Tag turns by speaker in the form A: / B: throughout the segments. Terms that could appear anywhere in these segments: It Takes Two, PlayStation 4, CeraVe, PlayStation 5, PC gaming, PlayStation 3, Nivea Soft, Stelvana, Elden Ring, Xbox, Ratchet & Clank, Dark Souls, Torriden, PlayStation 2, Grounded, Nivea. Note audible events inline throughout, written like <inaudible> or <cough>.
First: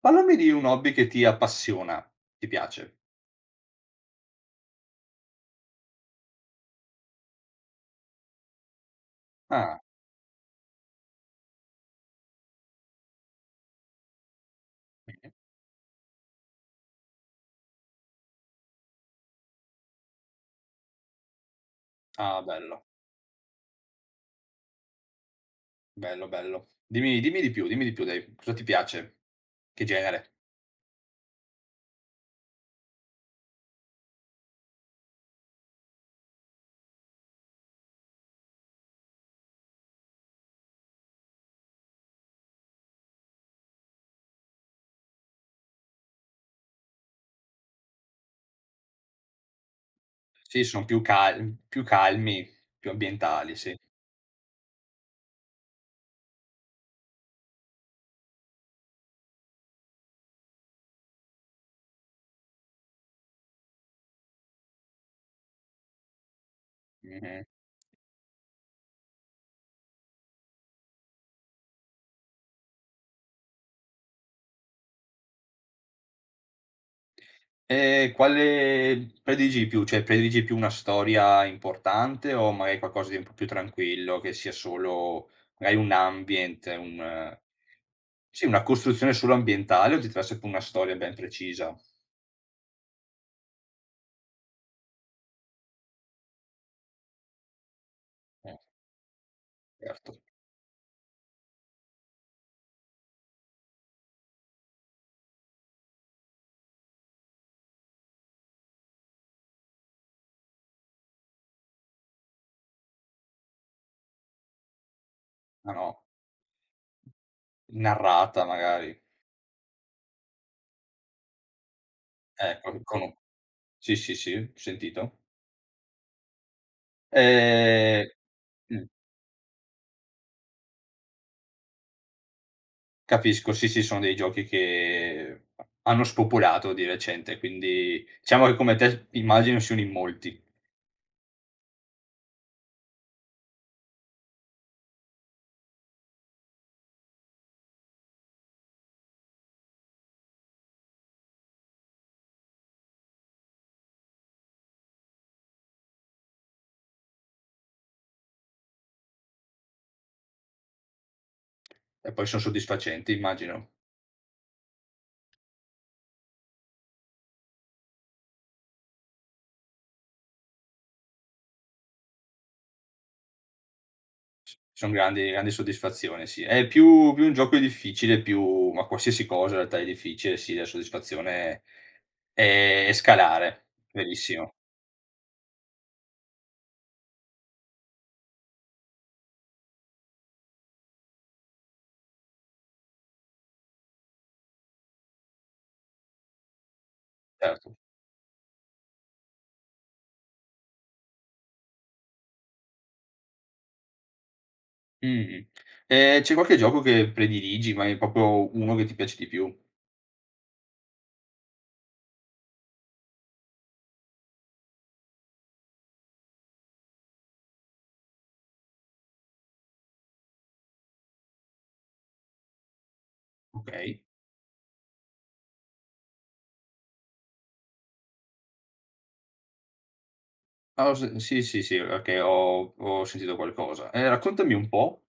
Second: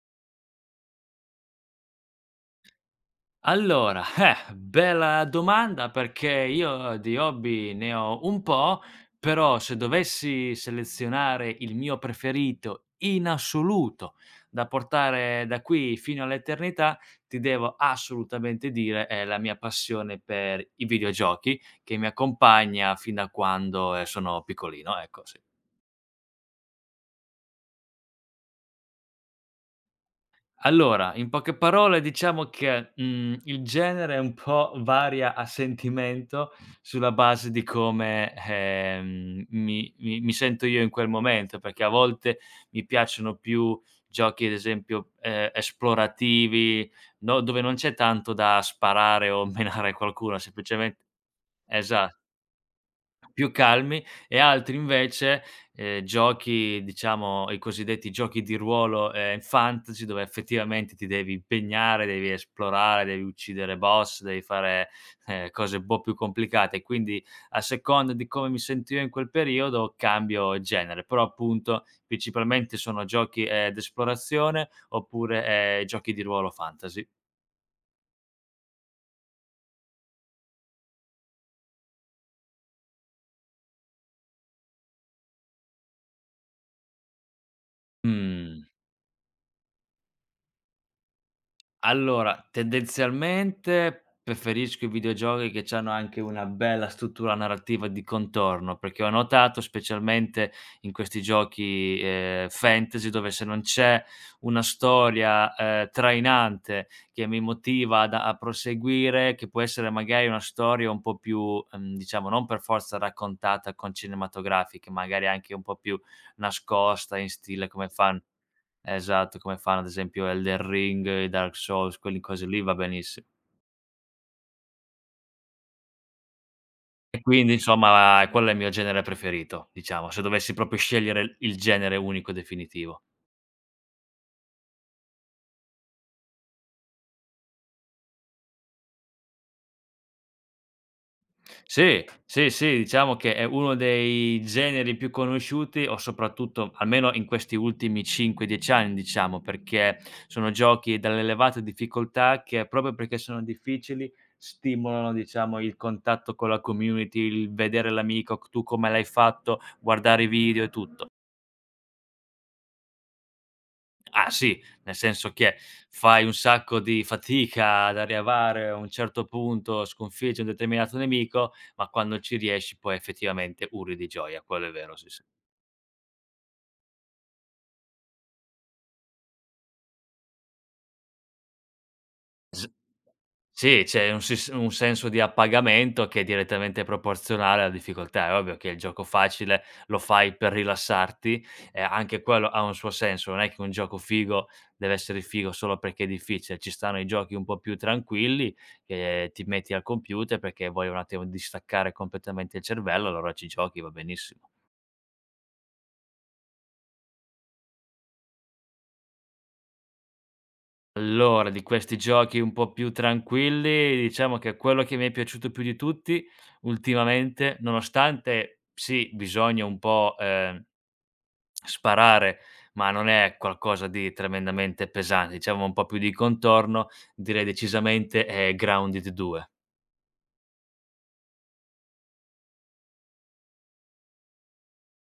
A: Parlami di un hobby che ti appassiona, ti piace.
B: Allora, bella domanda perché io di hobby ne ho un po', però se
A: Ah,
B: dovessi selezionare il mio preferito in assoluto da
A: mh-mh.
B: portare da qui fino all'eternità, ti devo assolutamente dire è la mia passione per i videogiochi che mi
A: Ah, bello,
B: accompagna fin da quando sono piccolino, ecco, sì.
A: bello, bello. Dimmi di più, dimmi di più dai, cosa ti piace? Che genere?
B: Allora, in poche parole diciamo che, il genere un po' varia a sentimento sulla base di come, mi sento io in quel momento, perché a volte mi piacciono più giochi ad esempio, esplorativi, no, dove non c'è tanto da sparare o <laughs> menare qualcuno,
A: Sì, sono
B: semplicemen
A: più
B: esa
A: calmi, più
B: più
A: ambientali, sì.
B: calmi e altri invece, giochi diciamo i cosiddetti giochi di ruolo, fantasy, dove effettivamente ti devi impegnare, devi esplorare, devi uccidere boss, devi fare, cose un po' più complicate. Quindi
A: Mh-mh.
B: a seconda di come mi sentivo in quel periodo cambio genere, però appunto principalmente sono giochi, d'esplorazione oppure, giochi di ruolo fantasy.
A: E quale prediligi di più? Cioè, prediligi più una storia importante o magari qualcosa di un po' più tranquillo, che sia solo magari un ambient, un sì, una
B: Mh.
A: costruzione solo ambientale o ti interessa più una storia ben precisa?
B: Allora, tendenzialmente preferisco i videogiochi che c'hanno anche una bella struttura narrativa di
A: Eh,
B: contorno, perché ho notato
A: certo.
B: specialmente in questi giochi, fantasy, dove se non c'è una storia, trainante che mi motiva ad a proseguire, che può essere magari una storia un po' più, diciamo non per forza raccontata con cinematografiche, magari anche un
A: Ah,
B: po' più
A: no.
B: nascosta in stile come fan
A: Narrata magari,
B: esatto, come fanno ad esempio Elden Ring, i Dark Souls, quelle cose lì va
A: ecco, con
B: benissi
A: sì, sì, sì, ho sentito.
B: e quindi
A: Ehm,
B: insomma quello è il mio
A: mh,
B: genere preferito, diciamo, se dovessi proprio scegliere il genere unico definitivo.
A: capisco, sì, sì, sono dei giochi che hanno spopolato di recente, quindi diciamo che come te immagino siano in molti
B: Sì, sì, sì, diciamo che è uno dei generi più conosciuti o soprattutto almeno in questi ultimi 5, 10 anni, diciamo, perché sono giochi dall'elevata difficoltà che proprio perché sono difficili stimolano, diciamo, il contatto con la community, il vedere l'amico, tu come l'hai fatto, guardare i video e tutto.
A: e poi son soddisfacenti immagino.
B: Ah sì, nel senso che fai un sacco di fatica ad arrivare a un certo punto, sconfiggi un determinato nemico, ma quando ci riesci poi effettivamente urli di gioia,
A: S
B: quello è
A: Son
B: vero, sì, sì.
A: grandi grandi soddisfazione, sì. È più un gioco è difficile, più ma qualsiasi cosa in realtà è difficile, sì, la soddisfazione è è scalare,
B: Sì, c'è un sis
A: verissimo,
B: un senso di appagamento che è direttamente proporzionale alla difficoltà. È ovvio che il gioco facile lo fai per rilassarti e anche quello ha un suo senso, non è che un gioco figo deve essere figo solo perché è difficile. Ci stanno i giochi un po'
A: certo.
B: più tranquilli che ti metti al computer perché vuoi un attimo distaccare completamente il cervello, allora ci giochi, va benissimo.
A: Mh-mh. C'è qualche gioco che prediligi, ma è proprio uno che ti piace di più?
B: Allora, di questi giochi un po' più tranquilli, diciamo che quello che mi è piaciuto più di tutti ultimamente, nonostante sì, bisogna un po', sparare, ma non è qualcosa
A: Okay.
B: di tremendamente pesante, diciamo un po' più di contorno, direi decisamente è Grounded 2.
A: Ah, ho se sì, sì, sì, okay, ho sentito qualcosa. Raccontami un po'.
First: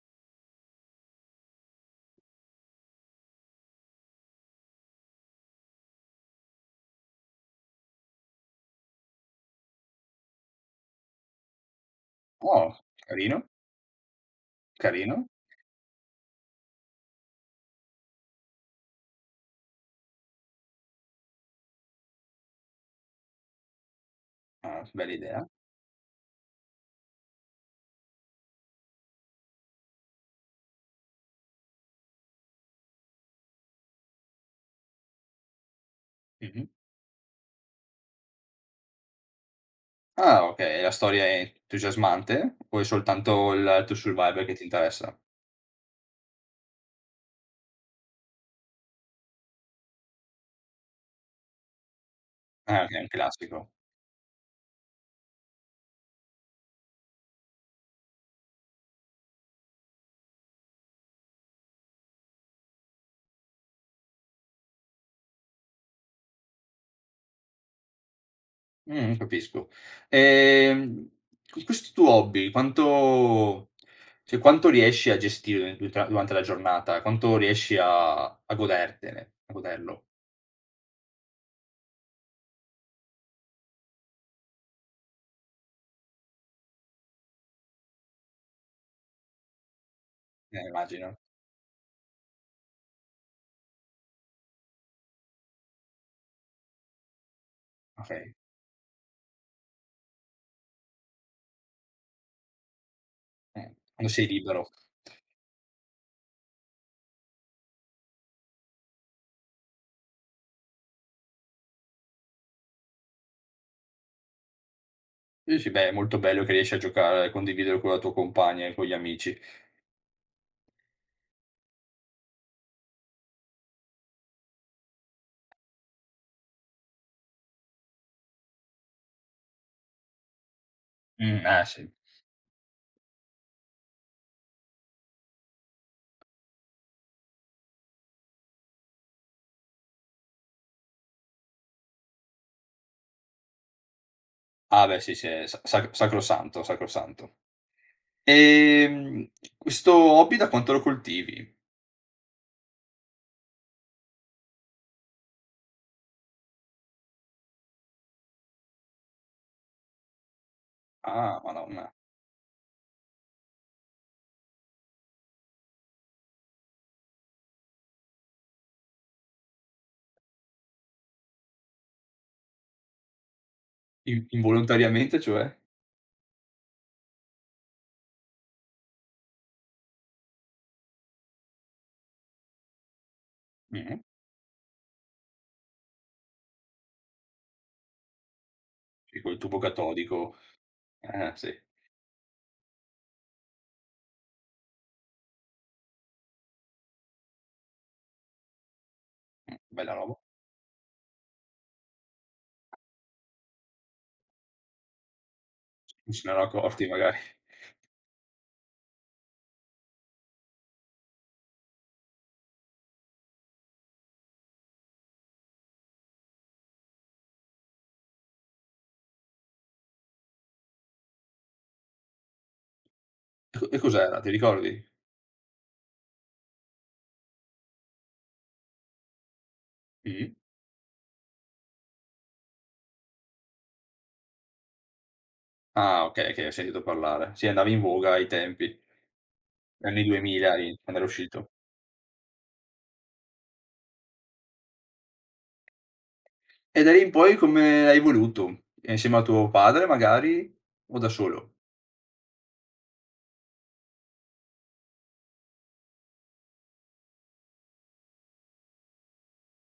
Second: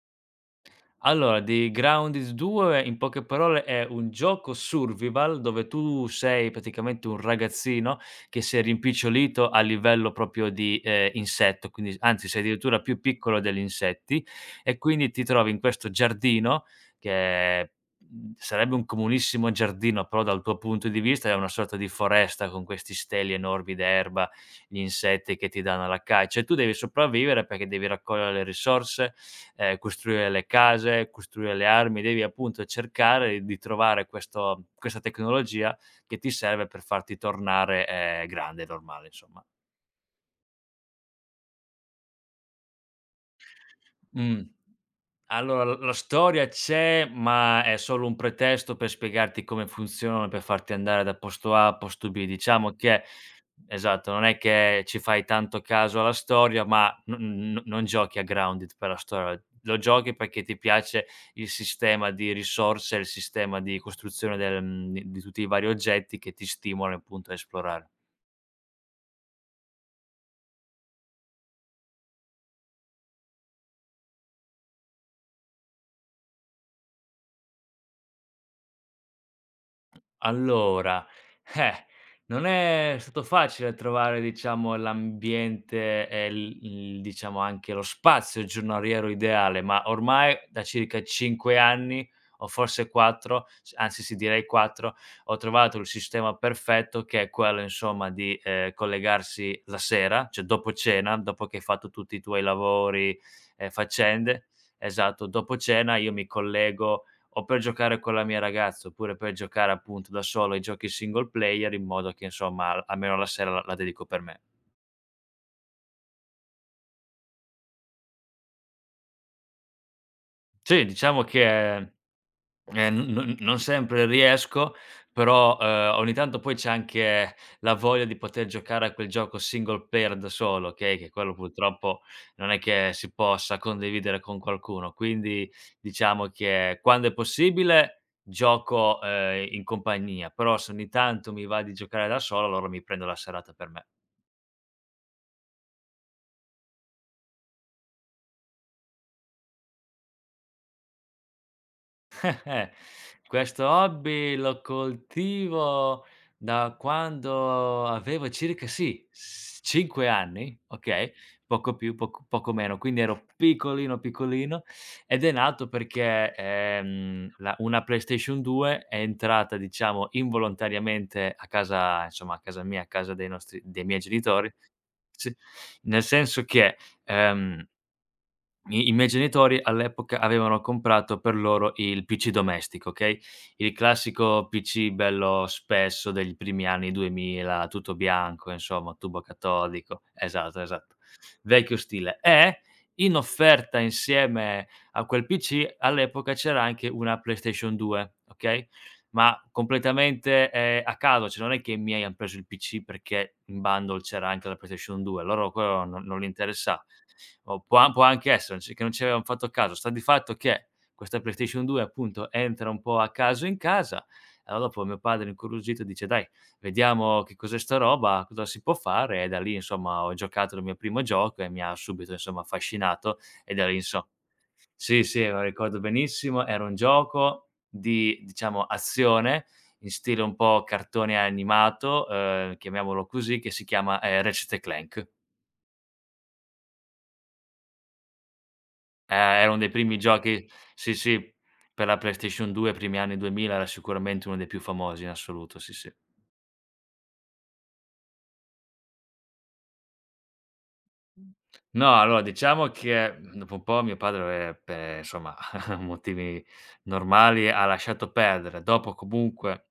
B: Allora, The Ground is 2 in poche parole è un gioco survival dove tu sei praticamente un ragazzino che si è rimpicciolito a livello proprio di, insetto, quindi anzi sei
A: Oh,
B: addirittura più piccolo
A: carino,
B: degli insetti e quindi ti
A: carino.
B: trovi in questo giardino che, sarebbe un comunissimo giardino, però dal tuo punto di vista è una sorta di foresta con questi steli enormi d'erba, gli
A: Ah, bella
B: insetti
A: idea.
B: che ti danno alla caccia e tu devi sopravvivere perché devi raccogliere le risorse, costruire le case, costruire le armi, devi appunto cercare di trovare questo questa tecnologia che ti
A: Mh-mh.
B: serve per farti tornare, grande, normale, insomma.
A: Ah, okay, la storia è entusiasmante o è soltanto il tuo
B: Mh,
A: survival che ti interessa?
B: allora, l la storia c'è, ma è solo un pretesto per spiegarti come funzionano, per farti andare da posto A a posto B. Diciamo
A: Ah, okay, è
B: che.
A: un classico.
B: Esatto, non è che ci fai tanto caso alla storia, ma no n non giochi a Grounded per la storia, lo giochi perché ti piace il sistema di risorse, il sistema di costruzione del, di tutti i vari oggetti che ti stimolano appunto a esplorare.
A: Capisco. Ehm, q questo tuo hobby quanto cioè quanto riesci a gestire duta durante la giornata? Quanto riesci a godertene a goderlo?
B: Allora, eh, non è stato facile trovare diciamo l'ambiente e il diciamo anche lo spazio giornaliero ideale, ma ormai da circa
A: Immagino.
B: 5 anni o forse 4, s anzi sì direi 4, ho trovato il sistema perfetto che è quello insomma
A: Okay.
B: di, collegarsi la sera, cioè dopo cena, dopo che hai fatto tutti i tuoi lavori e
A: Quando sei
B: faccende,
A: libero.
B: esatto, dopo cena io mi collego o per giocare con la mia ragazza, oppure per giocare appunto da solo ai giochi single player in modo che insomma almeno la sera la dedico per me.
A: Sì, sì, beh, è molto bello che riesci a giocare, a condividere con la tua compagna e con gli amici.
B: Sì, diciamo che n non non sempre riesco, però, ogni tanto poi c'è anche la voglia di poter giocare a quel gioco single player da solo, okay, che quello
A: Eh sì.
B: purtroppo non è che si possa condividere con qualcuno. Quindi diciamo che quando è possibile gioco, in compagnia, però se ogni tanto mi va di giocare da solo, allora mi prendo la serata per me.
A: Ah beh sì, sì, è sa sac sacrosanto, sacrosanto. Ehm, questo hobby da quanto lo coltivi?
B: <laughs> Questo hobby lo coltivo da quando avevo circa sì, s 5 anni, okay,
A: Ah,
B: poco
A: madonna.
B: più, poco meno, quindi ero piccolino, piccolino ed è nato perché, la una PlayStation 2 è entrata, diciamo, involontariamente a casa insomma a casa mia, a casa dei nostri dei miei
A: In
B: genitori.
A: involontariamente,
B: Sì,
A: cioè?
B: nel senso che, ehm i miei genitori all'epoca avevano comprato per loro il PC domestico, okay, il
A: Mh.
B: classico PC bello spesso degli primi anni 2000, tutto bianco insomma,
A: Sì,
B: tubo
A: col tubo
B: catodico.
A: catodico.
B: Esatto, esa
A: Sì,
B: vecchio stile. E in offerta insieme a quel PC all'epoca c'era anche una PlayStation 2, okay, ma
A: bella roba.
B: completamente, a caso, cioè non è che i miei han preso il PC perché in bundle c'era anche la PlayStation 2, a loro quello non
A: Non
B: non
A: se
B: li
A: ne erano
B: interessa
A: accorti magari.
B: o può anche essere c che non ci avevan fatto caso. Sta di fatto che questa PlayStation 2 appunto entra un po' a caso in casa, allora dopo mio padre incuriosito dice: "Dai, vediamo che cos'è sta roba, cosa si può fare", e da lì insomma ho giocato il mio primo gioco e mi ha subito insomma affascinato e
A: E co
B: da lì
A: e
B: inso
A: cos'era, ti ricordi?
B: sì, sì, lo ricordo benissimo. Era un gioco di, diciamo, azione in stile
A: Mh?
B: un po' cartone animato, chiamiamolo così, che si chiama, Ratchet& and Clank.
A: Ah, okay, che hai sentito parlare. Sì, andava in voga ai tempi,
B: Era uno dei primi
A: anni
B: giochi,
A: 2000 lì,
B: sì,
A: quando era
B: sì,
A: uscito.
B: per la PlayStation 2, primi anni 2000 era sicuramente uno dei più famosi in assoluto, sì, sì.
A: E da lì in poi come hai evoluto? E insieme a tuo padre magari o da solo?
B: No, allora diciamo che, dopo un po' mio padre, per insomma <laughs> motivi normali, ha lasciato perdere. Dopo comunque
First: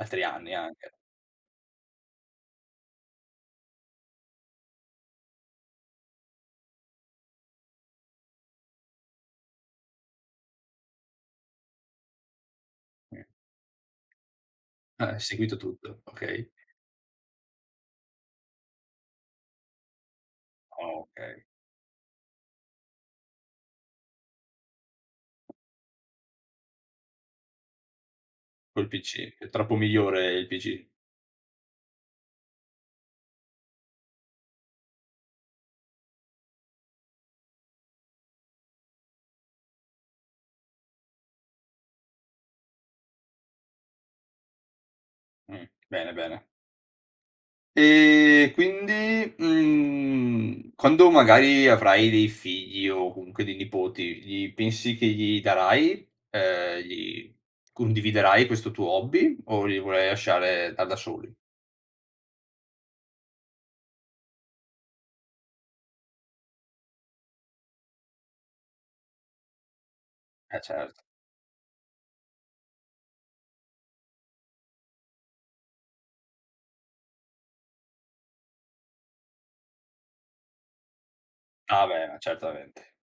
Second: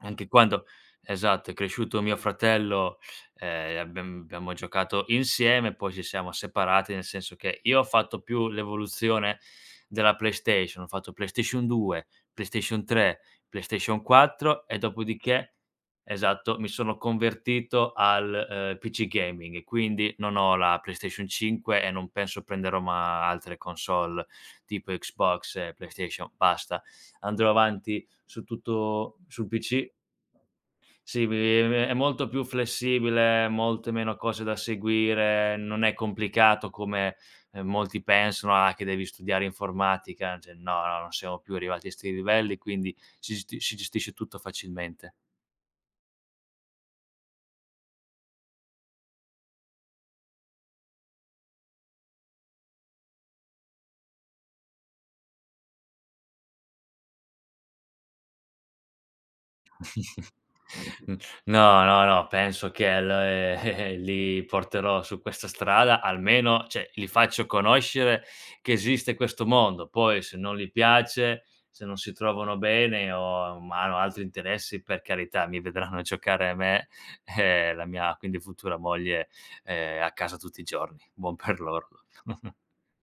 A: Altri anni
B: quando,
A: anche.
B: esatto, è cresciuto mio fratello, abbiamo giocato insieme, poi ci siamo separati, nel senso che io ho fatto più l'evoluzione della PlayStation, ho fatto PlayStation 2, PlayStation 3,
A: Mh.
B: PlayStation 4 e
A: Ah, hai
B: dopodiché,
A: seguito tutto, okay.
B: esatto, mi sono convertito al, PC gaming, e quindi non ho la PlayStation
A: Okay,
B: 5 e non penso prenderò ma altre console tipo Xbox e PlayStation, basta. Andrò avanti su
A: col
B: tutto
A: PC. È
B: sul
A: troppo
B: PC.
A: migliore il PC.
B: Sì, mi è molto più flessibile, molte meno cose da seguire, non è complicato come, molti pensano: "Ah, che devi studiare informatica." Cioè no, no, non siamo più arrivati a 'sti livelli, quindi si gestisce tutto facilmente.
A: Mh, bene, bene. E quindi, quando magari avrai dei figli o comunque dei nipoti, gli pensi che gli darai gli condividerai questo tuo hobby o li vorrai lasciare da soli?
B: No, no, no, penso che l <laughs> li porterò su questa strada, almeno cioè li faccio conoscere che esiste questo mondo. Poi se non
A: Eh
B: gli
A: certo.
B: piace, se non si trovano bene o ma hanno altri interessi, per carità, mi vedranno <laughs> giocare me e la mia quindi futura moglie, a casa tutti i giorni. Buon per
A: Ah
B: loro.
A: beh, ma
B: <laughs>
A: certamente.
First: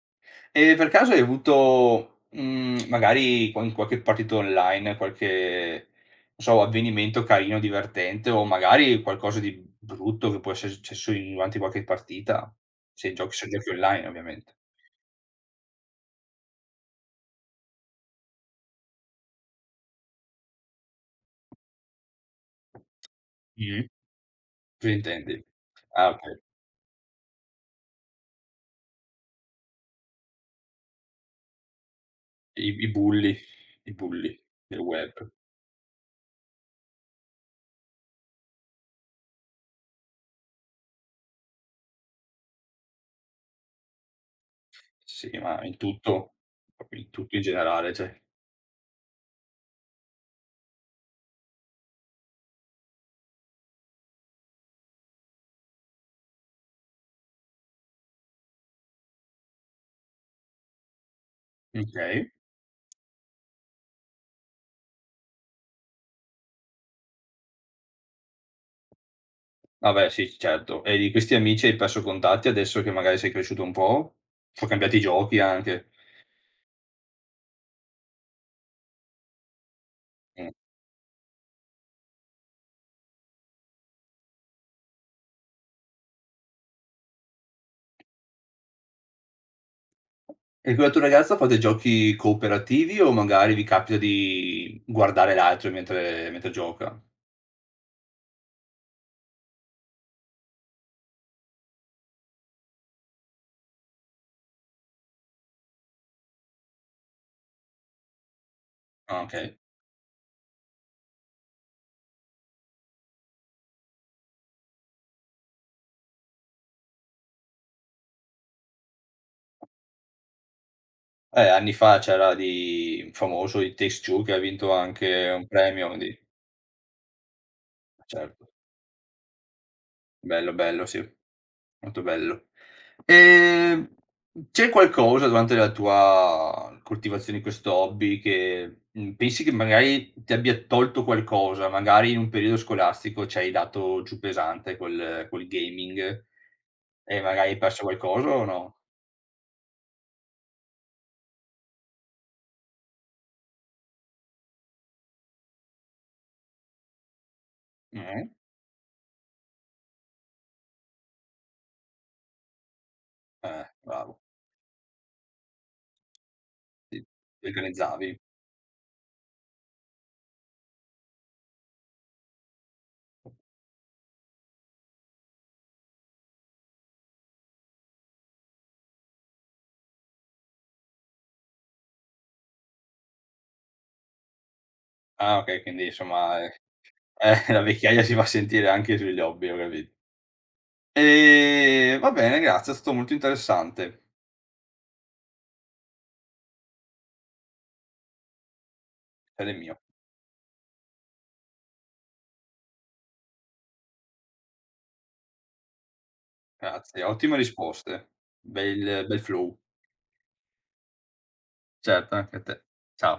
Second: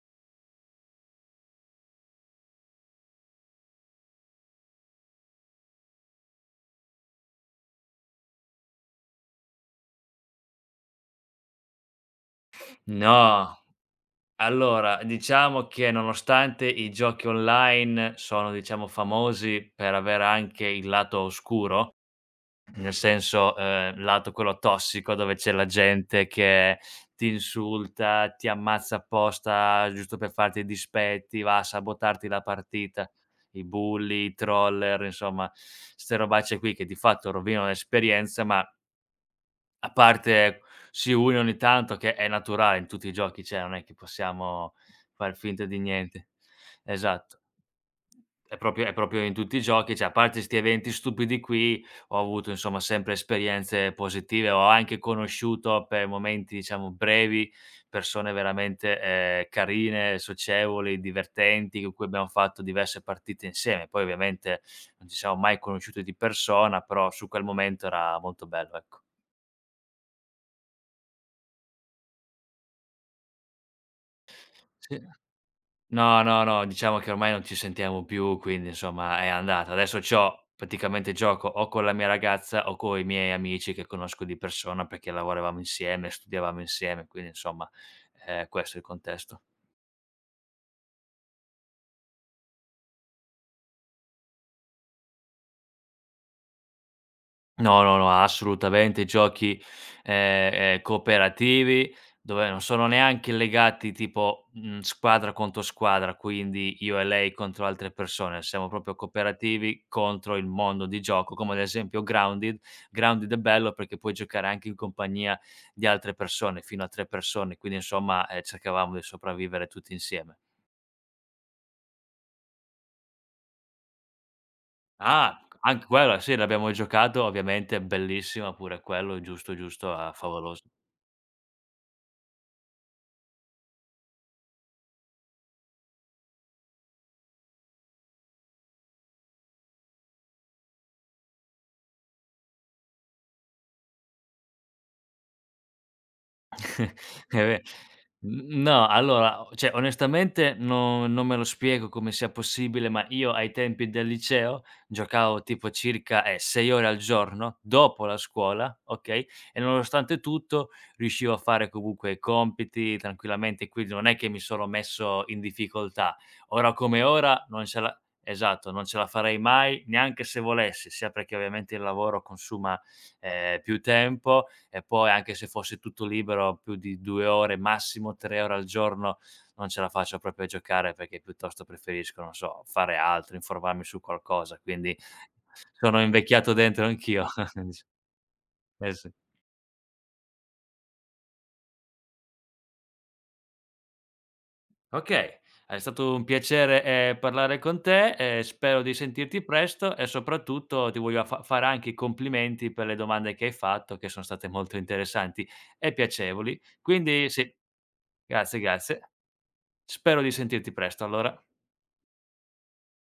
A: E per caso hai avuto, magari con qualche partita online, qualche, non so, avvenimento carino, divertente o magari qualcosa di brutto che può essere successo in durante qualche partita? Se
B: No.
A: giochi online ovviamente.
B: Allora, diciamo che nonostante i giochi online sono, diciamo, famosi per avere anche il lato oscuro, nel senso,
A: Mh-mh.
B: lato quello
A: Cosa
B: tossico
A: intendi?
B: dove c'è la
A: Ah
B: gente
A: okay,
B: che ti insulta, ti ammazza apposta giusto per farti i dispetti, va a sabotarti la
A: i
B: partita,
A: bulli,
B: i
A: i
B: bulli,
A: bulli
B: i
A: del
B: troller,
A: web.
B: insomma, 'ste robacce qui che di fatto rovinano l'esperienza, ma a parte sì, 1 ogni tanto che è naturale in tutti i giochi, cioè non è che possiamo
A: Sì,
B: far
A: ma
B: finta
A: in
B: di niente.
A: tutto, proprio in tutto in
B: Esatto,
A: generale, cioè.
B: è proprio in tutti i giochi, cioè a parte 'sti eventi stupidi qui, ho avuto insomma sempre esperienze positive, ho anche conosciuto per momenti diciamo brevi, persone veramente, carine, socievoli, divertenti, con cui abbiamo
A: Okay.
B: fatto diverse partite insieme. Poi ovviamente non ci siamo mai conosciuti di persona, però su quel momento era molto bello, ecco.
A: Vabbè sì, certo. E di questi amici hai perso contatti adesso che magari sei cresciuto un po'? Son cambiati i
B: Sì.
A: giochi anche.
B: No, no, no, diciamo che ormai non ci sentiamo più, quindi insomma è andata. Adesso c'ho
A: Mh.
B: praticamente gioco o con la mia ragazza o coi miei amici che conosco di persona perché lavoravamo insieme, studiavamo insieme, quindi insomma, questo è il contesto.
A: E con la tua ragazza fate giochi cooperativi o magari vi capita di guardare l'altro mentre gioca?
B: No, no, no, assolutamente giochi, cooperativi dove non sono neanche legati tipo, squadra contro squadra, quindi io e lei contro altre persone, siamo proprio
A: Ah, okay.
B: cooperativi contro il mondo di gioco, come ad esempio Grounded. Grounded è bello perché puoi giocare anche in compagnia di altre persone, fino a 3 persone, quindi insomma, cercavamo di sopravvivere tutti insieme.
A: Anni fa c'era di famoso, It Takes Two, che ha vinto anche
B: Ah,
A: un
B: anche
A: premio di
B: quello sì, l'abbiamo giocato ovviamente,
A: certo.
B: bellissimo pure quello, giusto, giusto, ah,
A: Bello,
B: favoloso.
A: bello, sì. Molto bello. Ehm, c'è qualcosa durante la tua coltivazione di questo hobby che, pensi che magari ti abbia tolto qualcosa? Magari in un periodo scolastico ci hai dato giù pesante col gaming
B: <laughs>
A: e
B: Eh
A: magari hai
B: beh,
A: perso qualcosa o
B: n
A: no?
B: no, allora, o cioè onestamente no non me lo spiego come sia possibile, ma io ai tempi del liceo giocavo tipo circa, 6 ore al giorno dopo la
A: Mh-mh.
B: scuola, okay, e nonostante tutto riuscivo a fare comunque i compiti tranquillamente, quindi non è
A: Bravo.
B: che mi sono messo in difficoltà. Ora come ora
A: Ti
B: non ce la
A: organizzavi.
B: esatto, non ce la farei mai neanche se volessi, sia perché ovviamente il lavoro consuma, più tempo, e poi anche se fosse tutto libero più di 2 ore, massimo 3 ore al giorno, non ce la faccio proprio a giocare perché piuttosto preferisco, non so, fare altro, informarmi su qualcosa, quindi
A: Ah okay, quindi
B: sono
A: insomma,
B: invecchiato dentro
A: <laughs>
B: anch'io. <laughs>
A: la
B: Dic
A: vecchiaia si fa sentire
B: eh
A: anche
B: sì.
A: sugli hobby, ho capito. Va bene, grazie, è stato molto interessante.
B: Okay, è stato un piacere, parlare con te, spero di sentirti
A: Piacere mio.
B: presto e soprattutto ti voglio fa fare anche i complimenti per le domande che hai fatto, che sono state molto interessanti e piacevoli.
A: Grazie,
B: Quindi
A: ottime
B: sì,
A: risposte.
B: grazie, grazie.
A: Bel flow.
B: Spero di sentirti presto allora.
A: Certo, anche a te. Ciao.